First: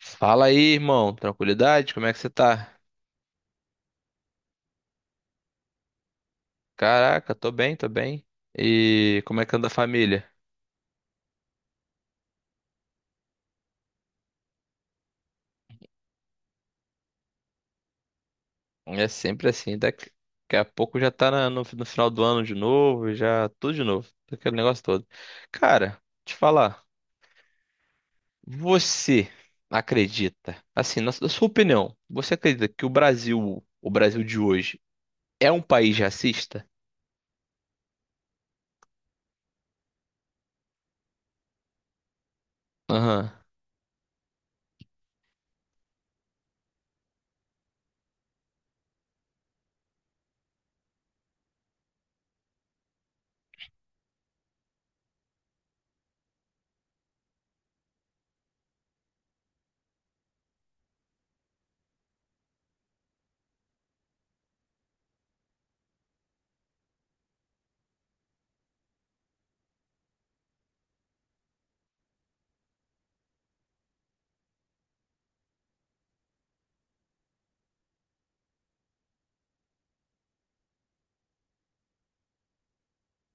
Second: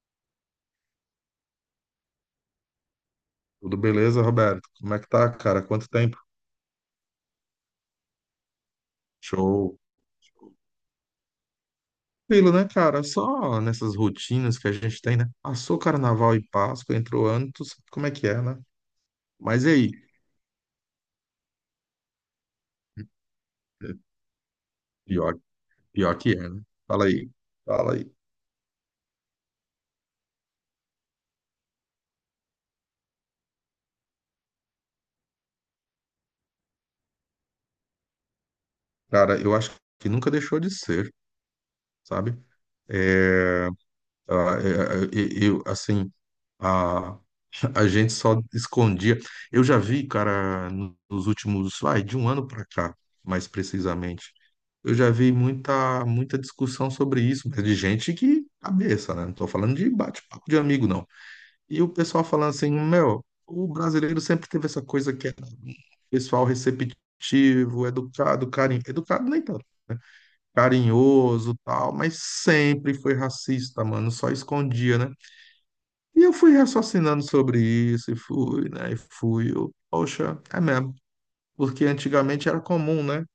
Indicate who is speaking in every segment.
Speaker 1: Fala aí, irmão. Tranquilidade? Como é que você tá?
Speaker 2: Tudo beleza, Roberto? Como é que tá, cara? Quanto tempo?
Speaker 1: Caraca, tô bem, tô bem. E como é que anda a
Speaker 2: Show.
Speaker 1: família?
Speaker 2: Tranquilo, né, cara? Só nessas rotinas que a gente tem, né? Passou Carnaval e Páscoa, entrou ano, tu sabe como é que é, né?
Speaker 1: É sempre
Speaker 2: Mas e
Speaker 1: assim,
Speaker 2: aí?
Speaker 1: daqui a pouco já tá no final do ano de novo, já tudo de novo, aquele negócio todo.
Speaker 2: Pior,
Speaker 1: Cara,
Speaker 2: pior que
Speaker 1: te
Speaker 2: é, né?
Speaker 1: falar,
Speaker 2: Fala aí, fala aí.
Speaker 1: você acredita, assim, na sua opinião, você acredita que o Brasil de hoje, é um país racista?
Speaker 2: Cara, eu acho que nunca deixou de ser, sabe?
Speaker 1: Aham,
Speaker 2: É, ah, é, é, eu, assim, a, A gente só escondia. Eu já vi, cara, nos últimos, vai, de um ano para cá, mais precisamente, eu já vi muita, muita discussão sobre isso, mas de gente que cabeça, né? Não tô falando de bate-papo de amigo, não. E o pessoal falando assim, meu, o brasileiro sempre teve essa coisa que era pessoal receptivo, educado, carinho, educado nem tanto, né? Carinhoso, tal, mas sempre foi racista, mano, só escondia, né? E eu fui raciocinando sobre isso, e fui, né? E fui, eu, poxa, é mesmo. Porque antigamente era comum, né?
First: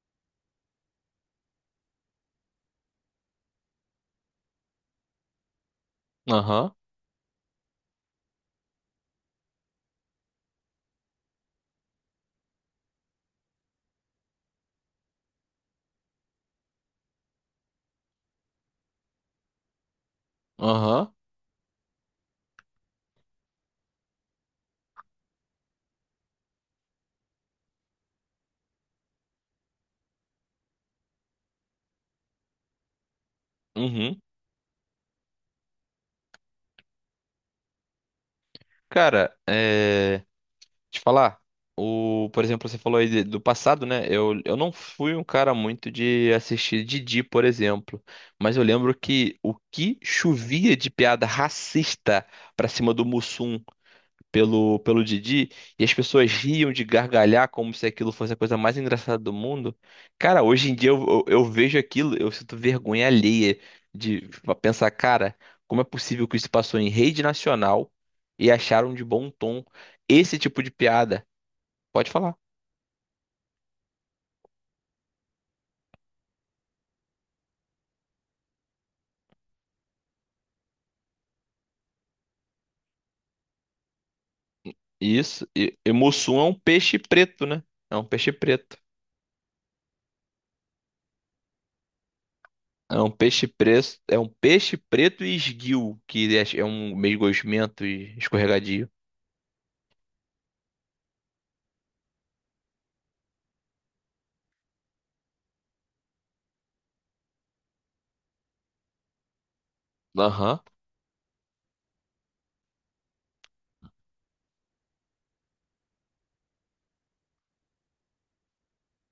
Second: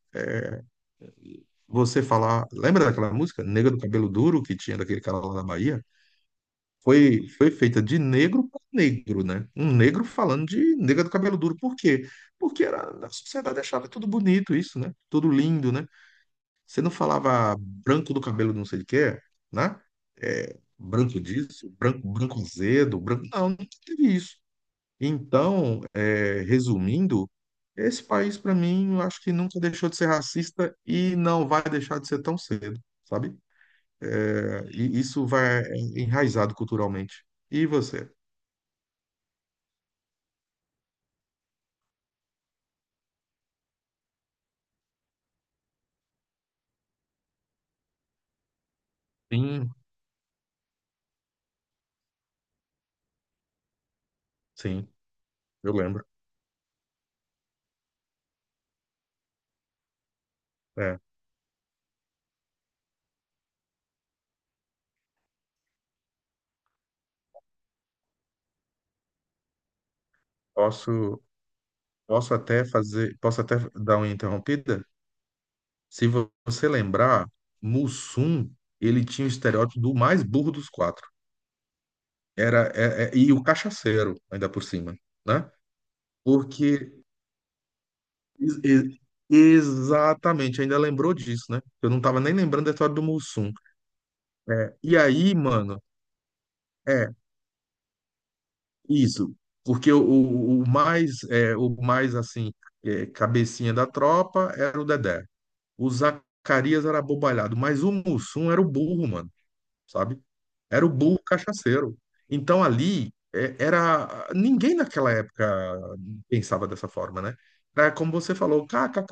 Speaker 2: Você falar. Lembra daquela música, Negra do Cabelo Duro, que tinha daquele cara lá da Bahia?
Speaker 1: aham,
Speaker 2: Foi, foi feita de negro para negro, né? Um negro falando de negra do cabelo duro. Por quê? Porque era, a sociedade achava tudo bonito isso, né? Tudo lindo, né? Você não falava branco do cabelo não sei de quê, né? É,
Speaker 1: aham,
Speaker 2: branco disso, branco, branco azedo, branco. Não, não teve isso. Então, é, resumindo, esse país, para mim, eu acho que nunca deixou de ser racista e não vai deixar de ser tão cedo, sabe?
Speaker 1: uhum.
Speaker 2: É, e isso vai enraizado culturalmente. E você?
Speaker 1: Cara, é. Te falar, por exemplo, você falou aí do passado, né? Eu não fui um cara muito de assistir Didi, por exemplo, mas eu lembro que o
Speaker 2: Sim,
Speaker 1: que chovia de piada racista pra cima do Mussum pelo,
Speaker 2: sim,
Speaker 1: pelo Didi,
Speaker 2: eu
Speaker 1: e as
Speaker 2: lembro.
Speaker 1: pessoas riam de gargalhar como se aquilo fosse a coisa mais engraçada do mundo. Cara, hoje em dia
Speaker 2: É,
Speaker 1: eu vejo aquilo, eu sinto vergonha alheia de pensar, cara, como é possível que isso passou em rede nacional e acharam de bom tom esse tipo de
Speaker 2: posso,
Speaker 1: piada? Pode
Speaker 2: posso
Speaker 1: falar.
Speaker 2: até fazer, posso até dar uma interrompida? Se você lembrar, Mussum, ele tinha o estereótipo do mais burro dos quatro. Era, e o cachaceiro, ainda por cima, né?
Speaker 1: Isso. E mussum é um
Speaker 2: Porque
Speaker 1: peixe preto, né? É um peixe
Speaker 2: Ex-
Speaker 1: preto.
Speaker 2: ex- exatamente, ainda lembrou disso, né? Eu não tava nem lembrando da história
Speaker 1: É
Speaker 2: do
Speaker 1: um peixe
Speaker 2: Mussum.
Speaker 1: preto. É um
Speaker 2: É,
Speaker 1: peixe
Speaker 2: e
Speaker 1: preto
Speaker 2: aí,
Speaker 1: e
Speaker 2: mano,
Speaker 1: esguio, que é um
Speaker 2: é
Speaker 1: meio gosmento e escorregadio.
Speaker 2: isso. Porque o mais, é, o mais assim, é, cabecinha da tropa era o Dedé. O Zacarias era abobalhado, mas o Mussum era o burro, mano. Sabe?
Speaker 1: Aham.
Speaker 2: Era o burro cachaceiro. Então ali é, era ninguém naquela época pensava dessa forma, né? Era como você falou, kkkk,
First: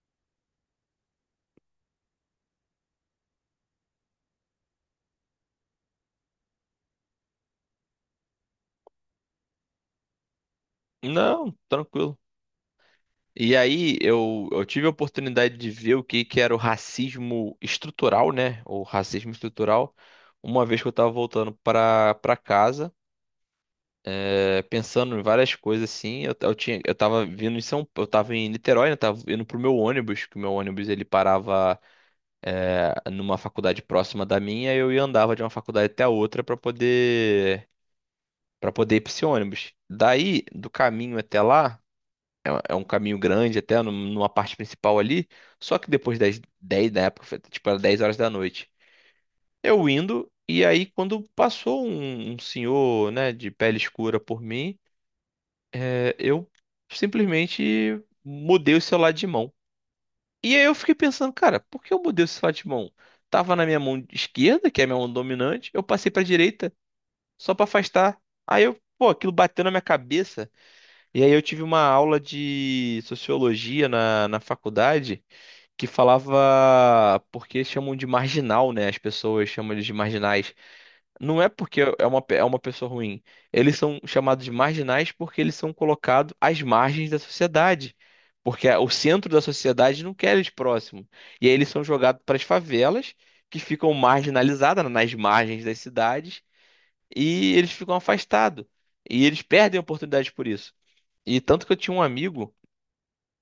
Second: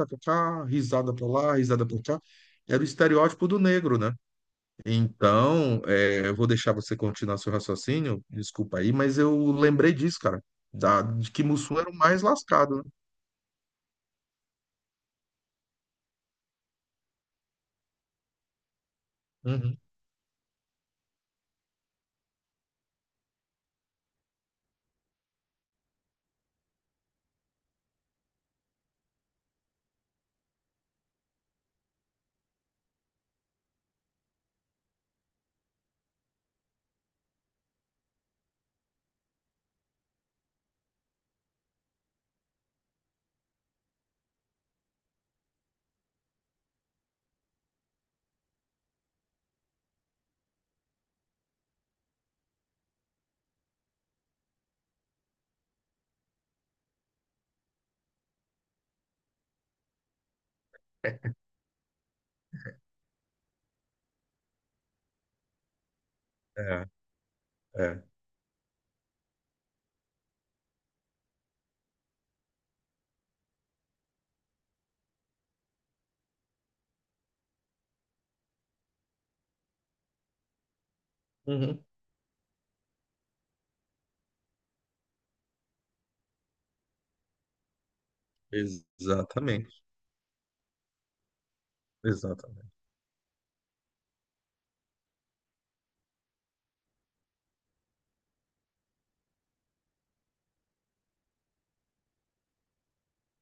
Speaker 2: risada pra lá, risada pra cá. Era o estereótipo do negro, né? Então, é, eu vou deixar você continuar seu raciocínio, desculpa aí, mas eu lembrei disso, cara, da, de que
Speaker 1: Não,
Speaker 2: Mussum era o
Speaker 1: tranquilo.
Speaker 2: mais lascado, né?
Speaker 1: E aí eu tive a oportunidade de ver o que, que era o racismo estrutural, né? O racismo
Speaker 2: Uhum.
Speaker 1: estrutural, uma vez que eu tava voltando pra casa. É, pensando em várias coisas assim. Eu tinha, eu tava vindo em São, eu tava em Niterói, né? Tava indo pro meu ônibus, que o meu ônibus ele parava numa faculdade próxima da minha, e eu ia andava de uma faculdade até a outra pra poder para poder ir pra esse ônibus. Daí, do caminho até lá, é, é um caminho grande até numa parte principal ali, só que depois das 10 da época, foi, tipo, era 10 horas da noite. Eu indo. E aí, quando passou um senhor, né, de pele escura por mim, é, eu simplesmente mudei o celular de mão. E aí eu fiquei pensando, cara, por que eu mudei o celular de mão? Tava na minha mão esquerda, que é a minha mão dominante, eu passei pra direita
Speaker 2: É,
Speaker 1: só pra
Speaker 2: é.
Speaker 1: afastar. Aí eu, pô, aquilo bateu na minha cabeça. E aí eu tive uma aula de sociologia na faculdade que falava porque chamam de marginal, né? As pessoas chamam eles de marginais. Não é porque
Speaker 2: Uhum.
Speaker 1: é uma, é uma pessoa ruim. Eles são chamados de marginais porque eles são colocados às margens da sociedade. Porque o centro da
Speaker 2: Exatamente,
Speaker 1: sociedade não quer eles próximos. E aí eles são jogados para as
Speaker 2: exatamente.
Speaker 1: favelas, que ficam marginalizadas, né, nas margens das cidades, e eles ficam afastados. E eles perdem oportunidades por isso. E tanto que eu tinha um amigo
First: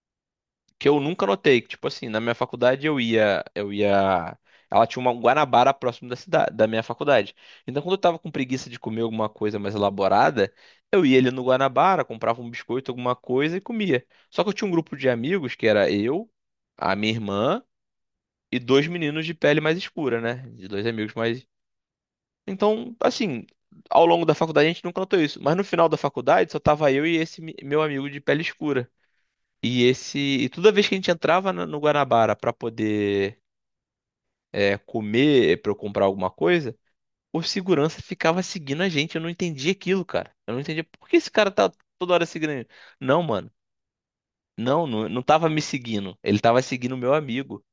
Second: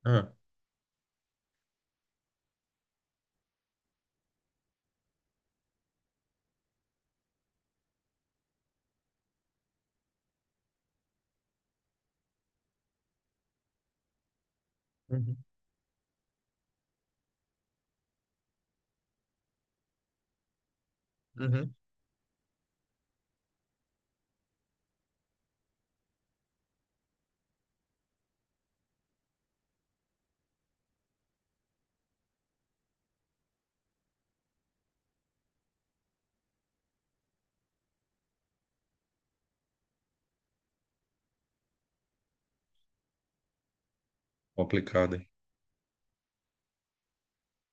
Speaker 2: É.
Speaker 1: que eu nunca notei, que tipo assim, na minha faculdade eu ia, ela tinha uma um Guanabara próximo da cidade, da minha faculdade. Então quando eu tava com preguiça de comer alguma coisa mais elaborada, eu ia ali no Guanabara, comprava um biscoito, alguma coisa e comia. Só que eu tinha um grupo de
Speaker 2: Uhum.
Speaker 1: amigos que era eu, a minha irmã e dois meninos de pele mais escura, né? De dois amigos mais.
Speaker 2: Uhum.
Speaker 1: Então, assim, ao longo da faculdade a gente nunca notou isso, mas no final da faculdade só tava eu e esse meu amigo de pele escura. E esse, e toda vez que a gente entrava no Guanabara para poder comer, para eu comprar alguma coisa, o segurança ficava seguindo a gente. Eu não entendia aquilo, cara. Eu não entendia por que esse cara tá toda hora seguindo a gente? Não, mano. Não, não,
Speaker 2: Complicado,
Speaker 1: não
Speaker 2: hein?
Speaker 1: tava me seguindo. Ele tava seguindo o meu amigo.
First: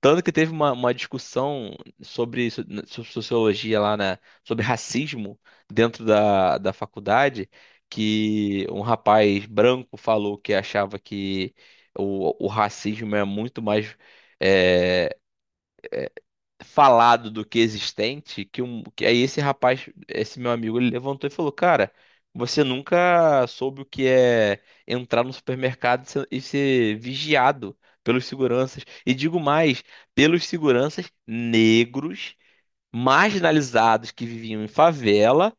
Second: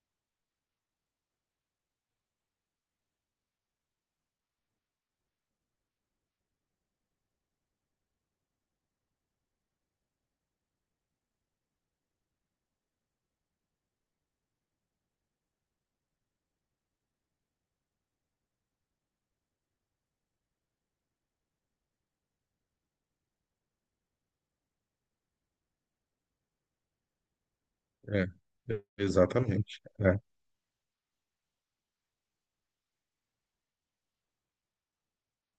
Speaker 1: Tanto que teve uma discussão sobre, sobre sociologia lá, né? Sobre racismo dentro da faculdade, que um rapaz branco falou que achava que o racismo é muito mais, eh, falado do que existente, que aí esse rapaz, esse meu amigo, ele levantou e falou, cara, você nunca soube o que é entrar no supermercado e ser vigiado pelos
Speaker 2: É,
Speaker 1: seguranças. E digo
Speaker 2: exatamente.
Speaker 1: mais,
Speaker 2: É.
Speaker 1: pelos seguranças negros, marginalizados que viviam em favela,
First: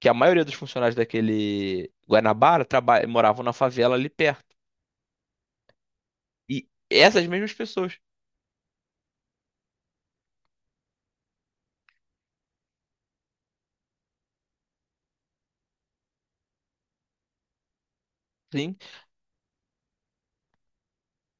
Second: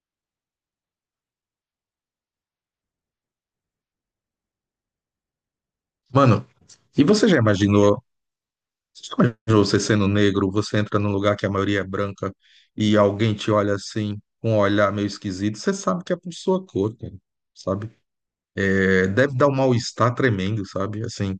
Speaker 1: que a maioria dos funcionários daquele Guanabara moravam na favela ali perto.
Speaker 2: Mano,
Speaker 1: E
Speaker 2: e
Speaker 1: essas
Speaker 2: você já
Speaker 1: mesmas pessoas,
Speaker 2: imaginou? Você já imaginou você sendo negro, você entra num lugar que a maioria é branca e alguém te olha assim, com um olhar meio esquisito, você sabe que é por sua cor, cara, sabe?
Speaker 1: sim.
Speaker 2: É, deve dar um mal-estar tremendo, sabe? Assim,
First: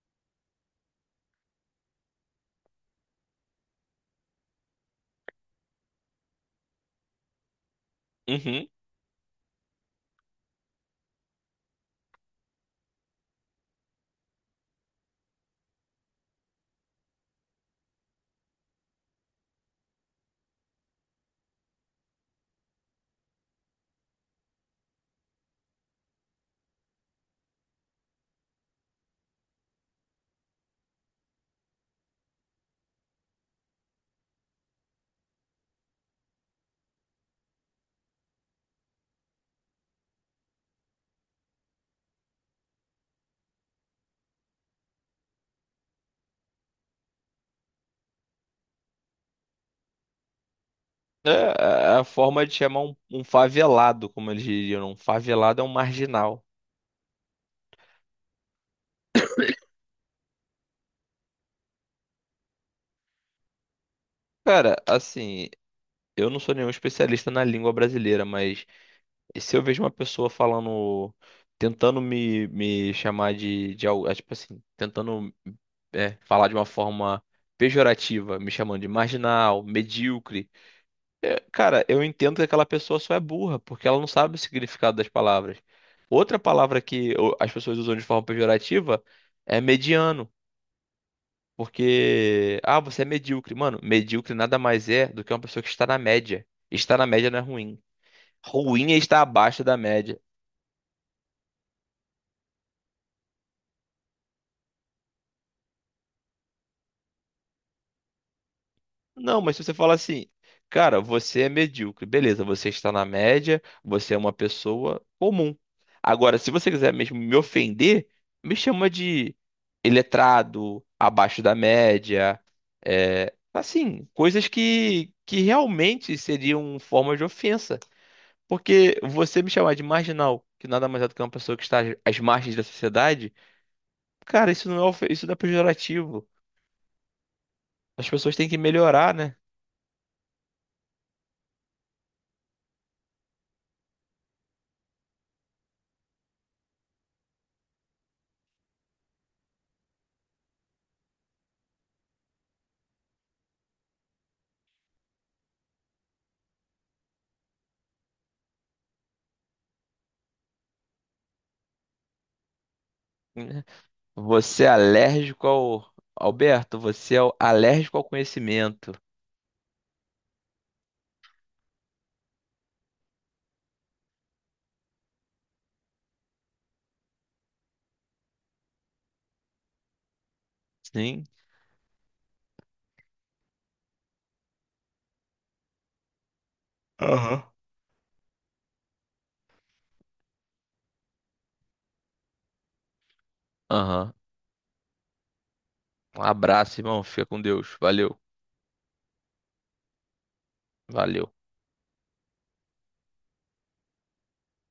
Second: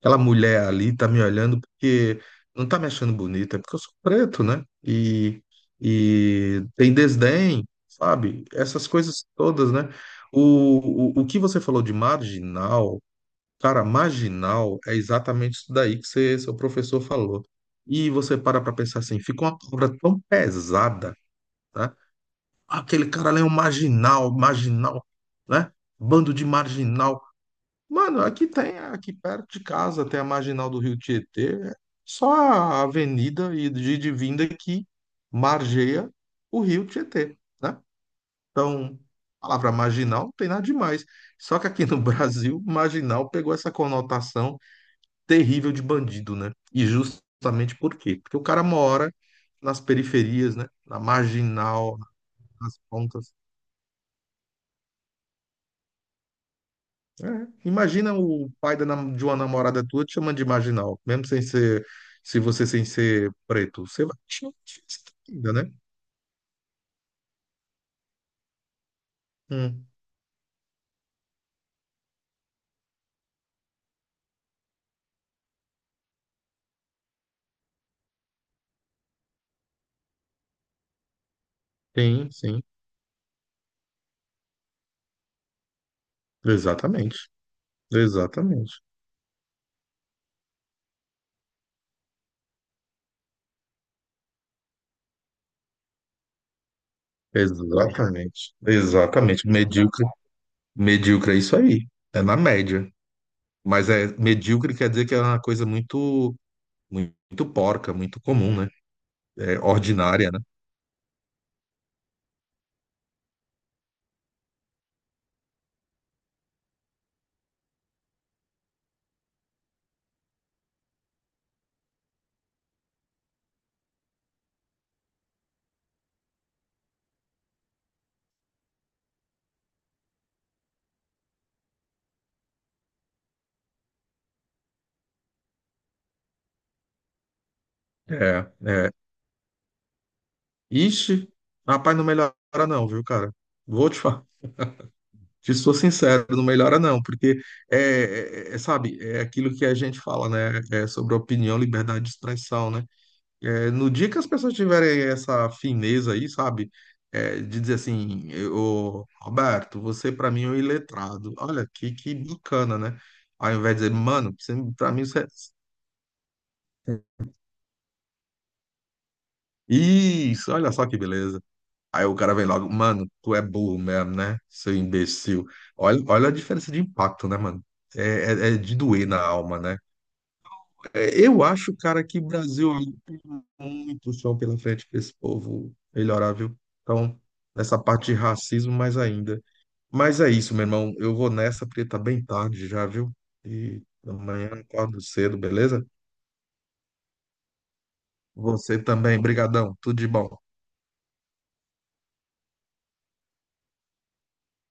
Speaker 2: aquela mulher ali tá me olhando porque não tá me achando bonita, é porque eu sou preto, né? E tem desdém, sabe?
Speaker 1: Uhum.
Speaker 2: Essas coisas todas, né? O que você falou de marginal. Cara, marginal é exatamente isso daí que você, seu professor falou. E você para pensar assim, fica uma palavra tão pesada, tá? Ah, aquele cara lá é um marginal, marginal, né? Bando de marginal. Mano, aqui tem, aqui perto de casa tem a Marginal do Rio Tietê, é só a avenida e de vinda que margeia o Rio Tietê, né? Então, a palavra marginal não tem nada demais. Só que aqui no Brasil, marginal pegou essa conotação terrível de bandido, né? E justamente por quê? Porque o cara mora nas periferias, né? Na
Speaker 1: É é, é
Speaker 2: marginal,
Speaker 1: a forma de
Speaker 2: nas
Speaker 1: chamar um
Speaker 2: pontas.
Speaker 1: favelado, como eles diriam. Um favelado é um marginal.
Speaker 2: É. Imagina o pai da de uma namorada tua te chamando de marginal, mesmo sem ser, se você sem ser preto. Você vai te chamar de
Speaker 1: Cara,
Speaker 2: festa
Speaker 1: assim,
Speaker 2: ainda, né?
Speaker 1: eu não sou nenhum especialista na língua brasileira, mas se eu vejo
Speaker 2: Hum.
Speaker 1: uma pessoa falando, tentando me chamar de algo, é, tipo assim, tentando é, falar de uma forma pejorativa, me chamando de marginal, medíocre. É, cara, eu
Speaker 2: Sim,
Speaker 1: entendo que
Speaker 2: sim.
Speaker 1: aquela pessoa só é burra, porque ela não sabe o significado das palavras. Outra palavra que
Speaker 2: Exatamente.
Speaker 1: as pessoas usam de forma
Speaker 2: Exatamente.
Speaker 1: pejorativa é mediano, porque, ah, você é medíocre. Mano, medíocre nada mais é do que uma pessoa que está na média. Estar na média não é ruim.
Speaker 2: Exatamente.
Speaker 1: Ruim é estar
Speaker 2: Exatamente.
Speaker 1: abaixo da
Speaker 2: Medíocre.
Speaker 1: média.
Speaker 2: Medíocre é isso aí. É na média. Mas é medíocre quer dizer que é uma coisa muito. Muito porca, muito comum, né?
Speaker 1: Não, mas
Speaker 2: É,
Speaker 1: se você falar assim,
Speaker 2: ordinária, né?
Speaker 1: cara, você é medíocre, beleza, você está na média, você é uma pessoa comum. Agora, se você quiser mesmo me ofender, me chama de iletrado, abaixo da média, é, assim, coisas que realmente seriam forma de ofensa. Porque você me chamar de marginal, que nada mais é do que uma pessoa que está às margens da sociedade, cara, isso não é, isso não é pejorativo. As pessoas
Speaker 2: É,
Speaker 1: têm que
Speaker 2: é.
Speaker 1: melhorar, né?
Speaker 2: Ixi, rapaz, não melhora não, viu, cara? Vou te falar, te sou sincero, não melhora não, porque é, é, sabe, é aquilo que a gente fala, né? É sobre opinião, liberdade de expressão, né? É, no dia que as pessoas tiverem essa fineza aí, sabe? É, de dizer assim, ô, Roberto, você pra mim é um iletrado. Olha, que bacana, né? Ao invés de dizer, mano, você-
Speaker 1: Você é
Speaker 2: pra mim você.
Speaker 1: alérgico ao. Alberto, você é alérgico ao conhecimento.
Speaker 2: Isso, olha só que beleza. Aí o cara vem logo, mano, tu é burro mesmo, né? Seu imbecil. Olha, olha a diferença de impacto, né, mano? É, é de doer na alma, né?
Speaker 1: Sim?
Speaker 2: É, eu acho, cara, que o Brasil ainda tem muito chão pela frente para esse povo melhorar, viu? Então,
Speaker 1: Aham.
Speaker 2: nessa parte de racismo, mais ainda. Mas é isso, meu irmão. Eu vou nessa, porque tá bem tarde já, viu? E
Speaker 1: Aham.
Speaker 2: amanhã eu acordo cedo, beleza?
Speaker 1: Um abraço, irmão. Fica com Deus. Valeu.
Speaker 2: Você também, brigadão. Tudo de bom.
Speaker 1: Valeu.